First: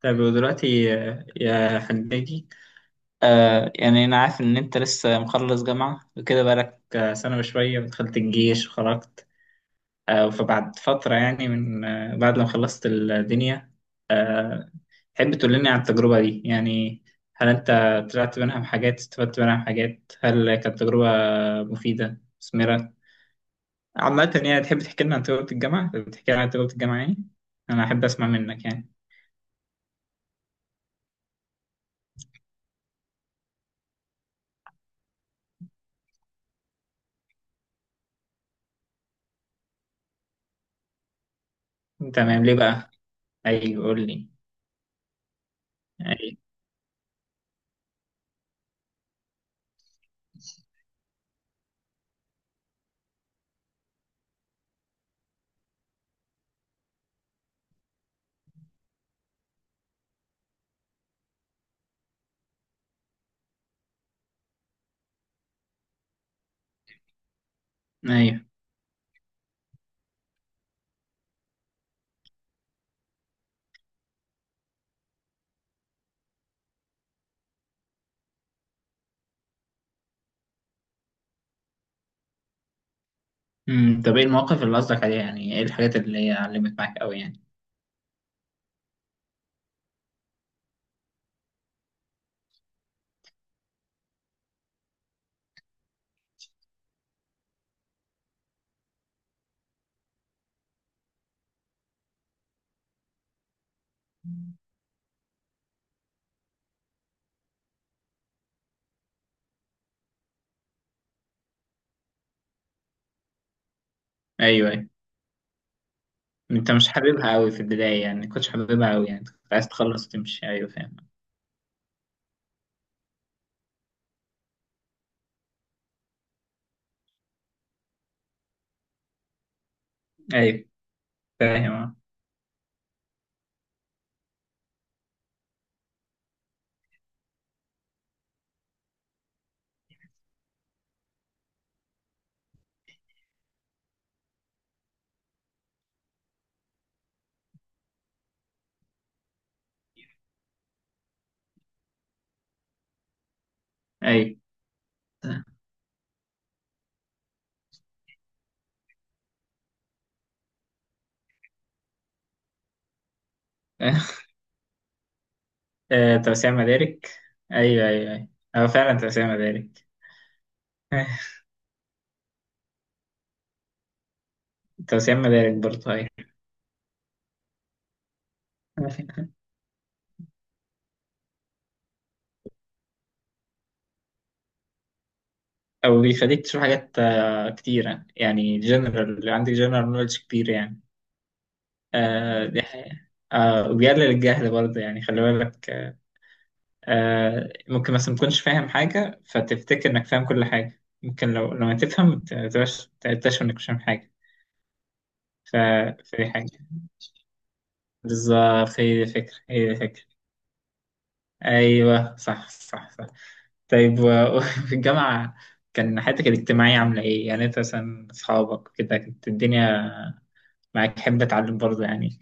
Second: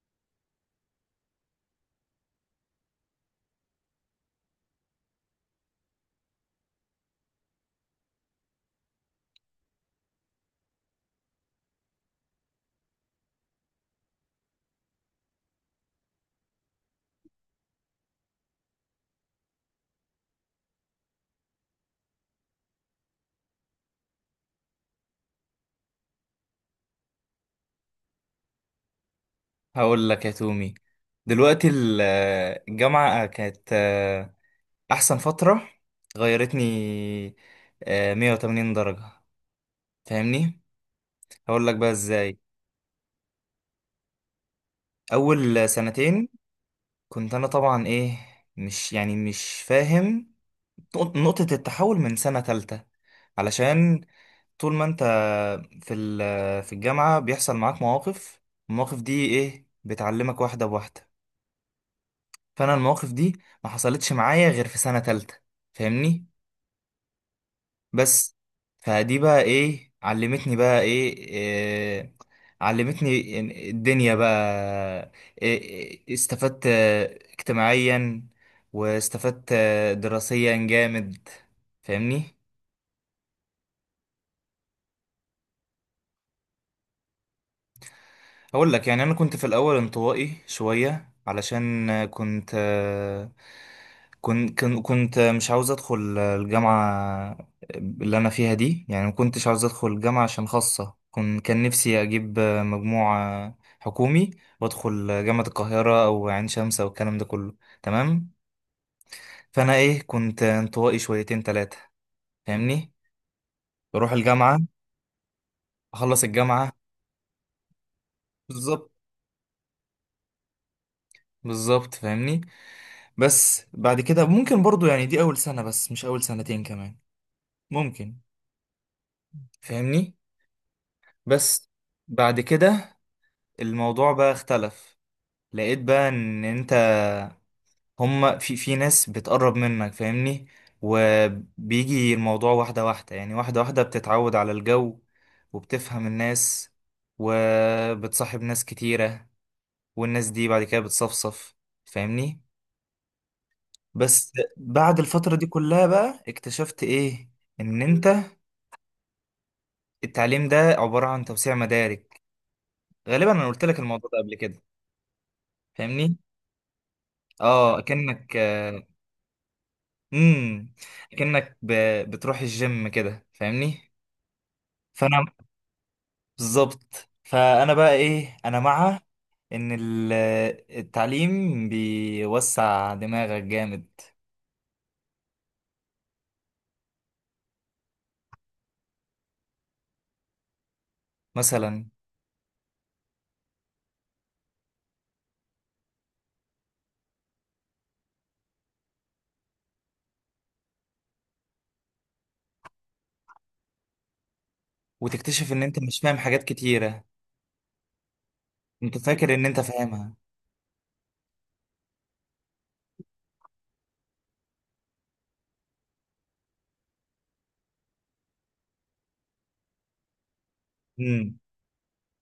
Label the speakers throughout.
Speaker 1: طيب ودلوقتي يا حجاجي. يعني أنا عارف إن أنت لسه مخلص جامعة وكده بقالك سنة وشوية، ودخلت الجيش وخرجت. فبعد فترة يعني من بعد ما خلصت الدنيا آه تحب تقول لنا عن التجربة دي يعني؟ هل أنت طلعت منها بحاجات؟ استفدت منها بحاجات؟ هل كانت تجربة مفيدة مثمرة عامة يعني؟ تحب تحكي لنا عن تجربة الجامعة، يعني أنا أحب أسمع منك يعني.
Speaker 2: هقول لك يا تومي. دلوقتي الجامعة كانت أحسن فترة. غيرتني 180 درجة. فاهمني؟ هقول لك بقى إزاي.
Speaker 1: تمام، ليه بقى؟ أيوه قول لي.
Speaker 2: أول سنتين
Speaker 1: أيوه.
Speaker 2: كنت أنا طبعا إيه، مش، يعني، مش فاهم. نقطة التحول من سنة تالتة، علشان طول ما أنت في الجامعة بيحصل معاك مواقف. المواقف دي إيه، بتعلمك واحدة بواحدة. فانا المواقف دي ما حصلتش معايا غير في سنة تالتة. فاهمني؟ بس
Speaker 1: ايوه.
Speaker 2: فدي بقى ايه علمتني، بقى إيه. علمتني إن الدنيا بقى إيه. إيه، استفدت اجتماعيا، واستفدت دراسيا جامد. فاهمني؟
Speaker 1: امم. طب ايه المواقف اللي قصدك عليها يعني؟ ايه الحاجات اللي هي علمت معاك قوي يعني؟
Speaker 2: هقول لك. يعني انا كنت في الاول انطوائي شويه، علشان كنت مش عاوز ادخل الجامعه اللي انا فيها دي. يعني ما كنتش عاوز ادخل جامعه عشان خاصه كان نفسي اجيب مجموع حكومي، وادخل جامعه القاهره او عين شمس او الكلام ده كله. تمام. فانا ايه، كنت انطوائي شويتين ثلاثه. فاهمني؟ بروح الجامعه،
Speaker 1: ايوه، ايوه،
Speaker 2: اخلص
Speaker 1: انت
Speaker 2: الجامعه.
Speaker 1: مش حاببها قوي في البدايه يعني، كنتش
Speaker 2: بالظبط
Speaker 1: حاببها قوي يعني، كنت عايز تخلص وتمشي، ايوه فاهم.
Speaker 2: بالظبط. فاهمني؟ بس بعد كده ممكن برضو، يعني دي أول سنة بس، مش أول سنتين كمان. ممكن. فاهمني؟
Speaker 1: ايوه
Speaker 2: بس
Speaker 1: فاهم.
Speaker 2: بعد كده الموضوع بقى اختلف. لقيت بقى إن أنت، هما، في ناس بتقرب منك. فاهمني؟ وبيجي الموضوع واحدة واحدة، يعني واحدة واحدة بتتعود على الجو، وبتفهم الناس، وبتصاحب ناس كتيرة، والناس دي بعد كده بتصفصف. فاهمني؟ بس
Speaker 1: ايوه.
Speaker 2: بعد الفترة دي كلها بقى اكتشفت ايه، ان انت التعليم ده عبارة عن توسيع مدارك. غالبا انا قلت لك الموضوع ده قبل كده. فاهمني؟
Speaker 1: توسيع مدارك.
Speaker 2: اه،
Speaker 1: ايوه ايوه ايوه. هو فعلا توسيع مدارك.
Speaker 2: امم اكنك بتروح الجيم كده. فاهمني؟
Speaker 1: توسيع
Speaker 2: فانا
Speaker 1: مدارك برضه، ايوه.
Speaker 2: بالظبط، فانا بقى ايه، انا مع ان التعليم بيوسع دماغك جامد.
Speaker 1: او بيخليك تشوف حاجات كتيره، يعني جنرال، عندك جنرال نولج كتير يعني.
Speaker 2: مثلا
Speaker 1: دي حقيقة. وبيقلل الجهل برضه يعني، خلي بالك. ممكن مثلا متكونش فاهم حاجة فتفتكر إنك فاهم كل حاجة، ممكن لو لما تفهم تبقاش تكتشف إنك مش فاهم حاجة.
Speaker 2: وتكتشف
Speaker 1: ف...
Speaker 2: ان انت مش فاهم
Speaker 1: فدي
Speaker 2: حاجات
Speaker 1: حاجة.
Speaker 2: كتيرة.
Speaker 1: بالظبط، هي
Speaker 2: انت
Speaker 1: دي
Speaker 2: فاكر
Speaker 1: الفكرة،
Speaker 2: ان انت
Speaker 1: هي دي الفكرة.
Speaker 2: فاهمها.
Speaker 1: أيوه صح صح صح. طيب وفي الجامعة، كان حياتك الاجتماعية عاملة إيه؟ يعني أنت مثلا أصحابك كده، كانت الدنيا معاك حابة
Speaker 2: امم.
Speaker 1: أتعلم برضه يعني؟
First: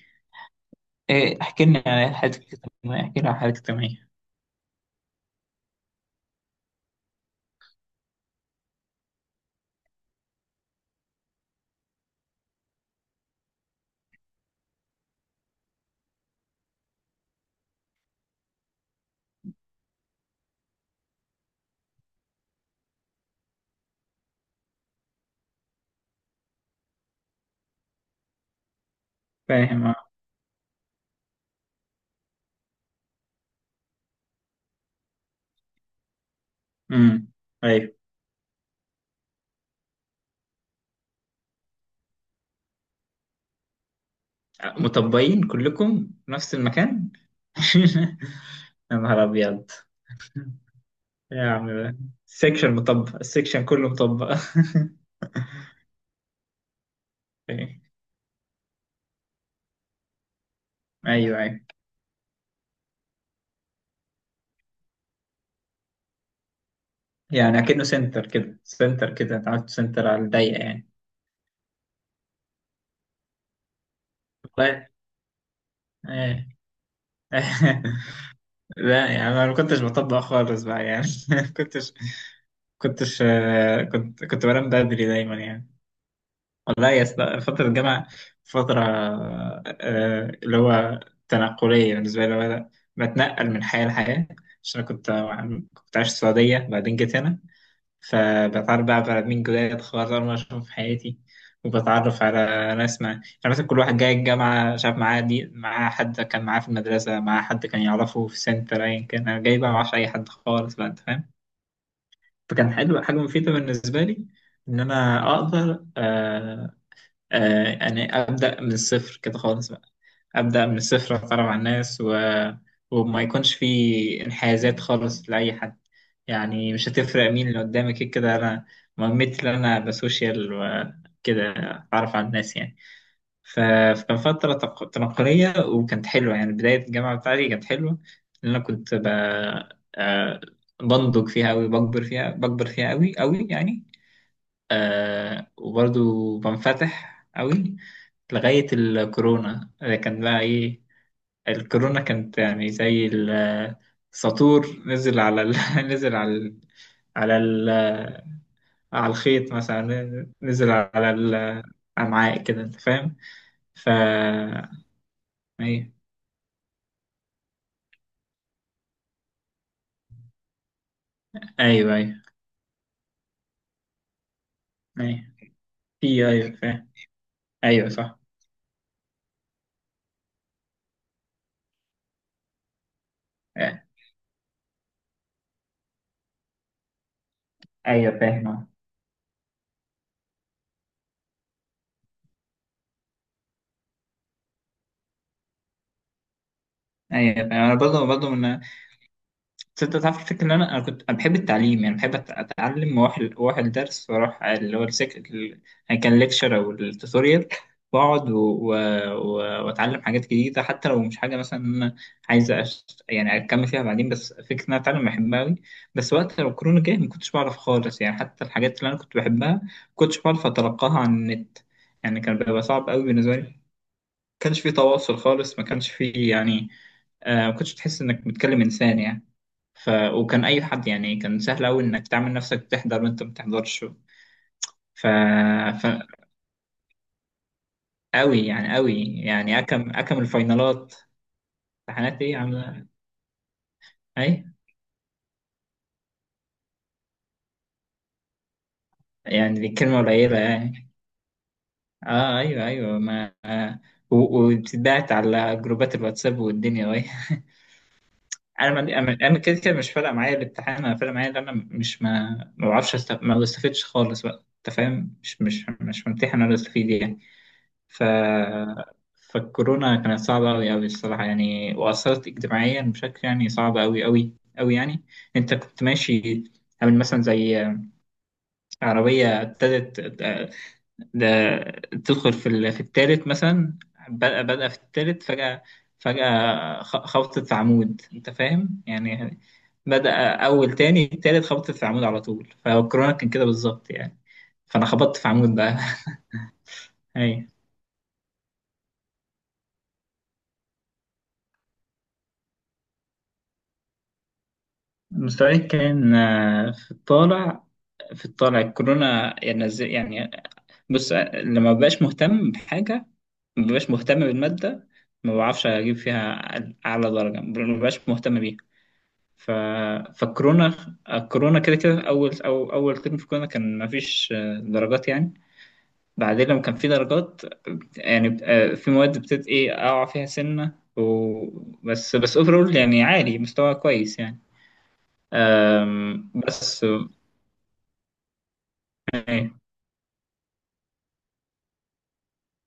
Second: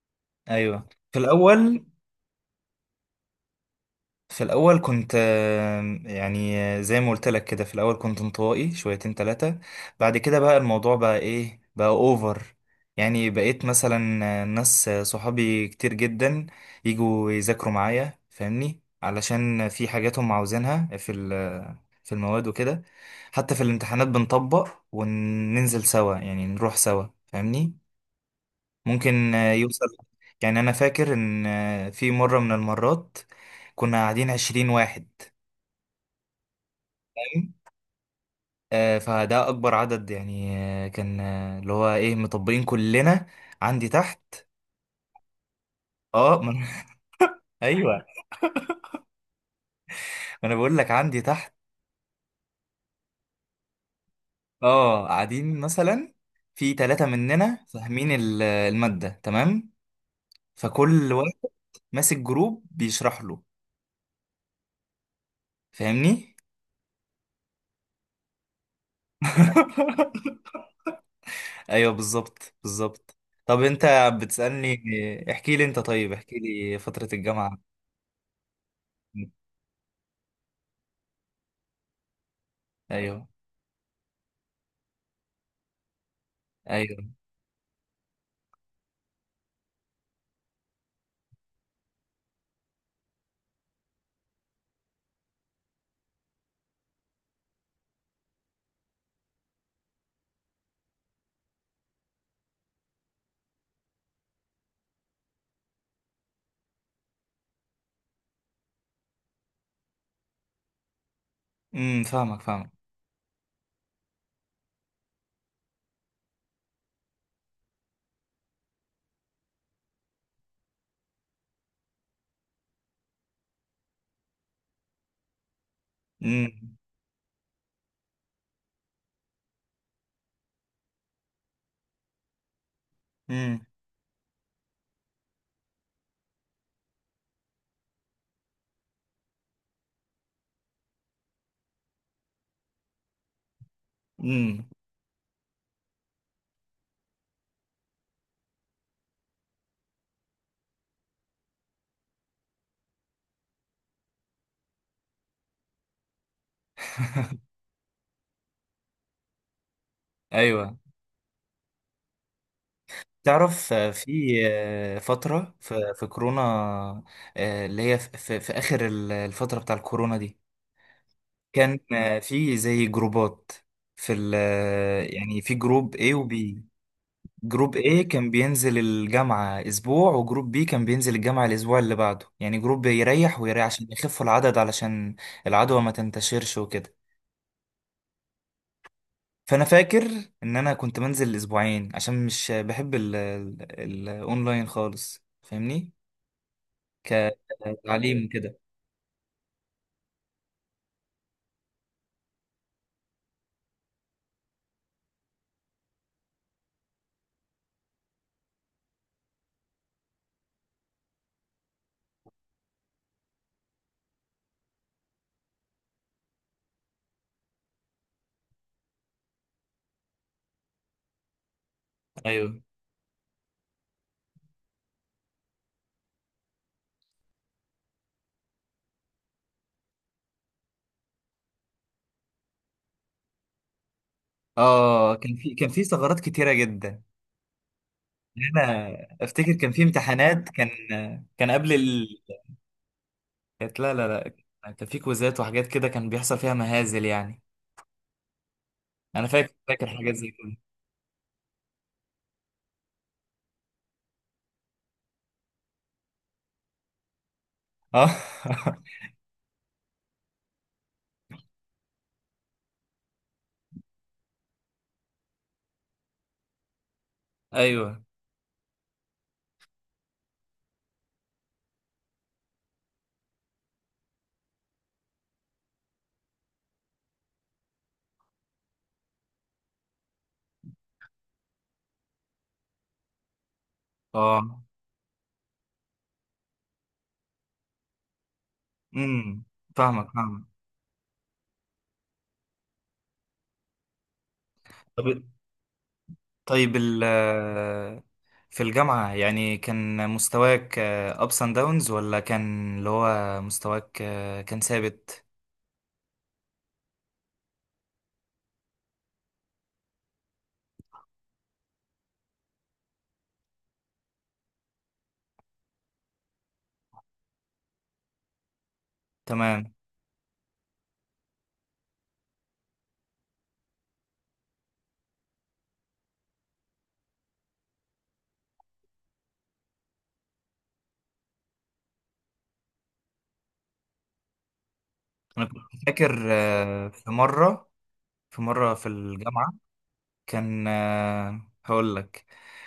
Speaker 2: ايوه في
Speaker 1: إيه، احكي لنا
Speaker 2: الاول.
Speaker 1: عن حياتك الاجتماعية،
Speaker 2: في الأول كنت يعني زي ما قلت لك كده. في الأول كنت انطوائي شويتين تلاتة. بعد كده بقى الموضوع بقى إيه، بقى أوفر. يعني بقيت مثلا ناس صحابي كتير جدا يجوا يذاكروا معايا. فاهمني؟ علشان في حاجات هم عاوزينها في ال- آه، في المواد وكده. حتى في الامتحانات بنطبق وننزل سوا، يعني نروح سوا. فاهمني؟ ممكن يوصل.
Speaker 1: فاهم أه.
Speaker 2: يعني أنا فاكر إن في مرة من المرات كنا قاعدين عشرين واحد.
Speaker 1: أمم.
Speaker 2: فاهم؟
Speaker 1: أيوه.
Speaker 2: فده أكبر عدد يعني. آه، كان آه، اللي هو إيه، مطبقين كلنا عندي تحت.
Speaker 1: مطبقين كلكم في
Speaker 2: أه ما
Speaker 1: نفس
Speaker 2: أنا-
Speaker 1: المكان؟
Speaker 2: أيوه.
Speaker 1: يا نهار أبيض،
Speaker 2: ما أنا بقول لك عندي
Speaker 1: يا
Speaker 2: تحت.
Speaker 1: عم. السكشن مطبق، السكشن كله مطبق.
Speaker 2: أه، قاعدين مثلا في ثلاثة مننا
Speaker 1: أوكي.
Speaker 2: فاهمين المادة تمام. فكل واحد
Speaker 1: أيوه أيوه،
Speaker 2: ماسك جروب بيشرح له. فاهمني؟
Speaker 1: يعني أكنه سنتر كده، أنت عملت سنتر على الضيق يعني.
Speaker 2: ايوه بالظبط بالظبط. طب انت بتسألني.
Speaker 1: والله.
Speaker 2: احكي لي انت، طيب احكي
Speaker 1: إيه.
Speaker 2: لي فترة الجامعة.
Speaker 1: لا يعني أنا ما كنتش بطبق خالص بقى يعني. كنتش كنتش
Speaker 2: ايوه
Speaker 1: كنت بنام بدري دايما يعني. والله يا
Speaker 2: ايوه.
Speaker 1: اسطى، فترة الجامعة فترة اللي هو تنقلية بالنسبة لي، اللي هو أنا بتنقل من حياة لحياة، عشان أنا كنت عايش في السعودية، بعدين جيت هنا. فبتعرف بقى على مين جداد خالص، أول مرة أشوفهم في حياتي. وبتعرف على ناس، مع يعني مثلا كل واحد جاي الجامعة شاف معاه، دي معاه حد كان معاه في المدرسة، معاه حد كان يعرفه في سنتر، أيا كان. أنا جاي بقى معرفش أي حد خالص بقى، أنت فاهم.
Speaker 2: امم. فاهمك فاهمك.
Speaker 1: فكان حلو، حاجة مفيدة بالنسبة لي، إن أنا أقدر يعني ابدا من الصفر كده خالص بقى، ابدا من الصفر، اتعرف على الناس و... وما يكونش في انحيازات خالص لاي حد. يعني
Speaker 2: امم.
Speaker 1: مش هتفرق مين اللي قدامك، كده كده انا مهمتي ان انا بسوشيال وكده، اتعرف على الناس يعني. ف...
Speaker 2: امم.
Speaker 1: فكان فتره تنقليه، وكانت حلوه يعني، بدايه الجامعه بتاعتي كانت حلوه، لان انا كنت آه، بنضج فيها قوي، بكبر فيها، قوي قوي يعني.
Speaker 2: امم.
Speaker 1: وبرضو بنفتح قوي لغاية الكورونا. كان بقى ايه، الكورونا كانت يعني زي السطور، نزل على ال... نزل على ال... على ال... آه، على الخيط مثلا، نزل
Speaker 2: ايوه.
Speaker 1: على ال- الأمعاء كده، انت فاهم.
Speaker 2: تعرف
Speaker 1: ف
Speaker 2: في فترة
Speaker 1: ايوه
Speaker 2: في في كورونا، اللي هي في، في اخر الفترة بتاع الكورونا دي. كان
Speaker 1: ايوه ايوه.
Speaker 2: في زي جروبات في ال آه،
Speaker 1: ايوه.
Speaker 2: يعني في جروب A
Speaker 1: في، ايوه
Speaker 2: وB.
Speaker 1: فاهم.
Speaker 2: جروب
Speaker 1: ايوه
Speaker 2: A
Speaker 1: صح
Speaker 2: كان بينزل الجامعة أسبوع، وجروب B كان بينزل الجامعة الأسبوع اللي بعده. يعني جروب يريح ويريح
Speaker 1: آه،
Speaker 2: عشان يخفوا العدد، علشان العدوى ما تنتشرش وكده.
Speaker 1: ايوه فاهم
Speaker 2: فأنا فاكر إن أنا كنت منزل أسبوعين، عشان مش بحب الأونلاين خالص. فاهمني؟
Speaker 1: ايوه فاهم. انا برضه
Speaker 2: كتعليم كده.
Speaker 1: من، بس انت تعرف الفكرة ان انا، كنت انا بحب التعليم يعني، بحب اتعلم، واروح، الدرس، واروح اللي هو يعني، كان ليكشر او التوتوريال، واقعد واتعلم حاجات جديده، حتى لو مش حاجه مثلا انا عايز يعني اكمل فيها بعدين، بس فكره ان انا اتعلم بحبها قوي. بس وقت لو الكورونا جه ما كنتش بعرف خالص يعني، حتى الحاجات اللي انا كنت بحبها ما كنتش بعرف اتلقاها عن النت، يعني كان
Speaker 2: أيوه.
Speaker 1: بيبقى صعب قوي بالنسبه لي، ما كانش في تواصل خالص، ما كانش في يعني ما كنتش تحس انك بتكلم انسان يعني. وكان اي حد يعني، كان سهل قوي انك تعمل نفسك بتحضر وانت ما بتحضرش. ف...
Speaker 2: آه، كان في
Speaker 1: ف
Speaker 2: ثغرات كتيرة جدا.
Speaker 1: قوي
Speaker 2: يعني
Speaker 1: يعني،
Speaker 2: أنا أفتكر كان في
Speaker 1: اكم
Speaker 2: امتحانات. كان
Speaker 1: الفاينالات.
Speaker 2: كان قبل ال...
Speaker 1: امتحانات ايه عامله؟
Speaker 2: كانت- لا لا
Speaker 1: اي
Speaker 2: لا. كان في كويزات وحاجات كده، كان بيحصل فيها مهازل يعني. انا فاكر
Speaker 1: يعني، دي
Speaker 2: فاكر
Speaker 1: كلمه
Speaker 2: حاجات زي
Speaker 1: قليله
Speaker 2: كده.
Speaker 1: يعني. اه ايوه ايوه، ما وبتتبعت على جروبات الواتساب والدنيا وهي.
Speaker 2: اه.
Speaker 1: انا ما... انا، كده كده مش فارقه معايا الامتحان، انا فارقه معايا ان انا مش، ما بعرفش ما بستفدش خالص بقى، انت فاهم، مش ممتحن ولا استفيد يعني.
Speaker 2: ايوه.
Speaker 1: ف فالكورونا كانت صعبة أوي أوي الصراحة يعني، وأثرت اجتماعيا بشكل يعني صعب أوي أوي أوي يعني. أنت كنت ماشي، عامل مثلا زي عربية ابتدت، ده تدخل في في التالت مثلا،
Speaker 2: اه.
Speaker 1: بدأ في التالت فجأة، فجأة خبطت في عمود، أنت فاهم يعني.
Speaker 2: امم. فاهمك
Speaker 1: بدأ
Speaker 2: فاهمك.
Speaker 1: أول، تاني التالت خبطت في عمود على طول، فالكورونا كان كده بالظبط يعني، فأنا
Speaker 2: طب
Speaker 1: خبطت في عمود بقى.
Speaker 2: طيب
Speaker 1: أيوة.
Speaker 2: في الجامعة، يعني كان مستواك ups and downs، ولا كان اللي هو مستواك كان ثابت.
Speaker 1: مستواي كان في الطالع، الكورونا يعني يعني بص، لما ببقاش مهتم بحاجة، ما ببقاش مهتم بالمادة، ما بعرفش أجيب فيها أعلى درجة، ما ببقاش مهتم بيها. ف...
Speaker 2: تمام.
Speaker 1: فالكورونا، الكورونا كده كده، أول أو أول ترم في الكورونا كان ما فيش درجات يعني. بعدين لما كان في درجات، يعني في مواد بتت إيه أقع فيها سنة و... بس أوفرول يعني عالي، مستوى كويس يعني،
Speaker 2: انا كنت فاكر
Speaker 1: بس.
Speaker 2: في مرة، في
Speaker 1: أيوه
Speaker 2: الجامعة كان هقول لك.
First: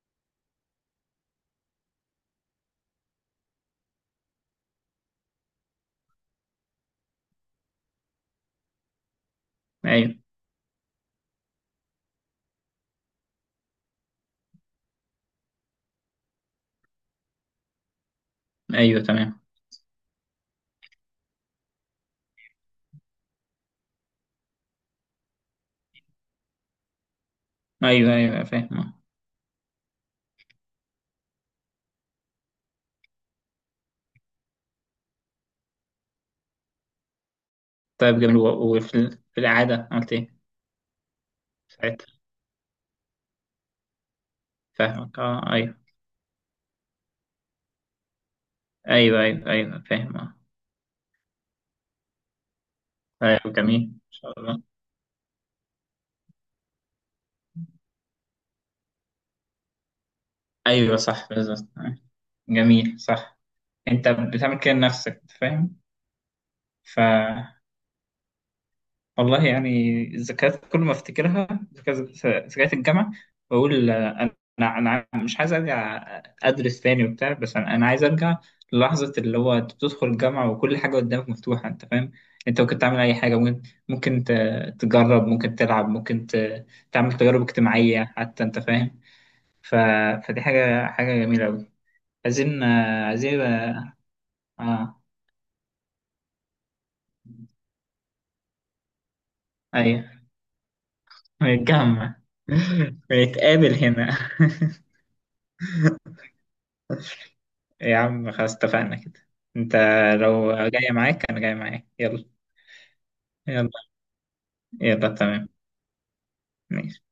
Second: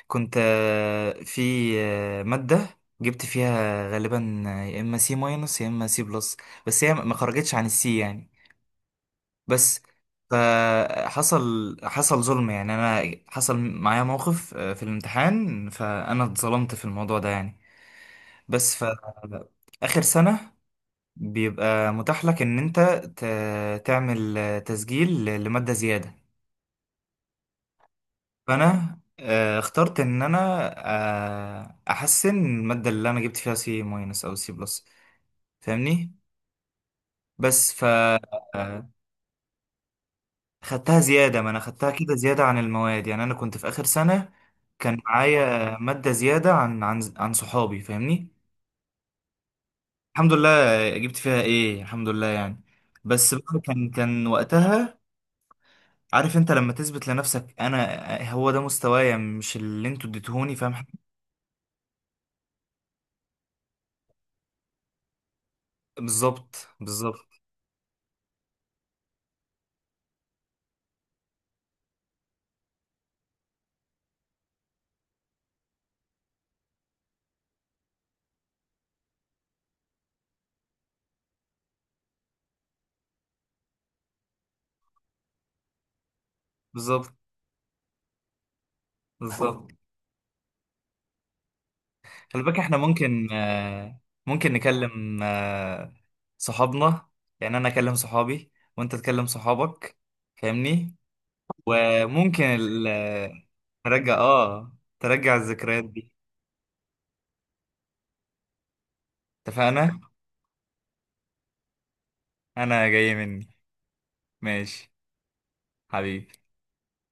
Speaker 2: كنت آه، في آه، مادة جبت فيها غالبا يا اما سي ماينس يا اما سي بلس. بس هي ما خرجتش عن السي يعني. بس
Speaker 1: أيوه
Speaker 2: حصل ظلم يعني. انا حصل معايا موقف في الامتحان، فانا اتظلمت في الموضوع ده يعني. بس ف،
Speaker 1: أيوه تمام.
Speaker 2: اخر سنة بيبقى متاح لك ان انت تعمل تسجيل لمادة زيادة.
Speaker 1: أيوه أيوه فاهم.
Speaker 2: فانا اخترت ان انا احسن الماده اللي انا جبت فيها سي ماينس او سي بلس. فاهمني؟ بس ف
Speaker 1: طيب جميل،
Speaker 2: آه،
Speaker 1: وفي في الإعادة عملت إيه
Speaker 2: خدتها زياده. ما انا خدتها
Speaker 1: ساعتها؟
Speaker 2: كده زياده عن المواد، يعني انا كنت في اخر سنه. كان
Speaker 1: فاهمك أه. أيوه
Speaker 2: معايا ماده زياده عن صحابي. فاهمني؟
Speaker 1: أيوه أيوه أيوه فاهم
Speaker 2: الحمد
Speaker 1: أه.
Speaker 2: لله. جبت فيها ايه الحمد لله يعني. بس
Speaker 1: أيوه
Speaker 2: بقى
Speaker 1: جميل
Speaker 2: كان
Speaker 1: إن
Speaker 2: كان
Speaker 1: شاء الله.
Speaker 2: وقتها، عارف انت، لما تثبت لنفسك انا هو ده مستوايا، مش اللي انتوا اديتهوني. فاهم
Speaker 1: أيوه
Speaker 2: حاجة؟
Speaker 1: صح بالظبط جميل صح. أنت بتعمل كده لنفسك، فاهم.
Speaker 2: بالظبط
Speaker 1: ف
Speaker 2: بالظبط
Speaker 1: والله يعني الذكريات، كل ما افتكرها ذكريات، ذكريات الجامعه، بقول انا، مش عايز ارجع ادرس تاني وبتاع، بس انا عايز ارجع للحظه اللي هو انت بتدخل الجامعه وكل حاجه قدامك مفتوحه، انت فاهم. انت ممكن تعمل اي حاجه، ممكن تجرب، ممكن تلعب، ممكن
Speaker 2: بالظبط
Speaker 1: تعمل تجارب اجتماعيه حتى، انت فاهم.
Speaker 2: بالظبط.
Speaker 1: ف... فدي حاجه، حاجه جميله قوي.
Speaker 2: خلي بالك
Speaker 1: عايزين
Speaker 2: احنا ممكن
Speaker 1: عايزين، اه
Speaker 2: ممكن
Speaker 1: آه،
Speaker 2: نكلم صحابنا. يعني انا اكلم صحابي وانت تكلم صحابك.
Speaker 1: ايوه
Speaker 2: فاهمني؟
Speaker 1: نتجمع.
Speaker 2: وممكن
Speaker 1: ونتقابل
Speaker 2: نرجع.
Speaker 1: هنا.
Speaker 2: اه، ترجع الذكريات دي.
Speaker 1: إيه يا عم، خلاص اتفقنا كده. انت
Speaker 2: اتفقنا.
Speaker 1: لو جاي معاك، انا جاي معاك، يلا
Speaker 2: انا جاي مني.
Speaker 1: يلا
Speaker 2: ماشي
Speaker 1: يلا تمام
Speaker 2: حبيبي.
Speaker 1: ماشي.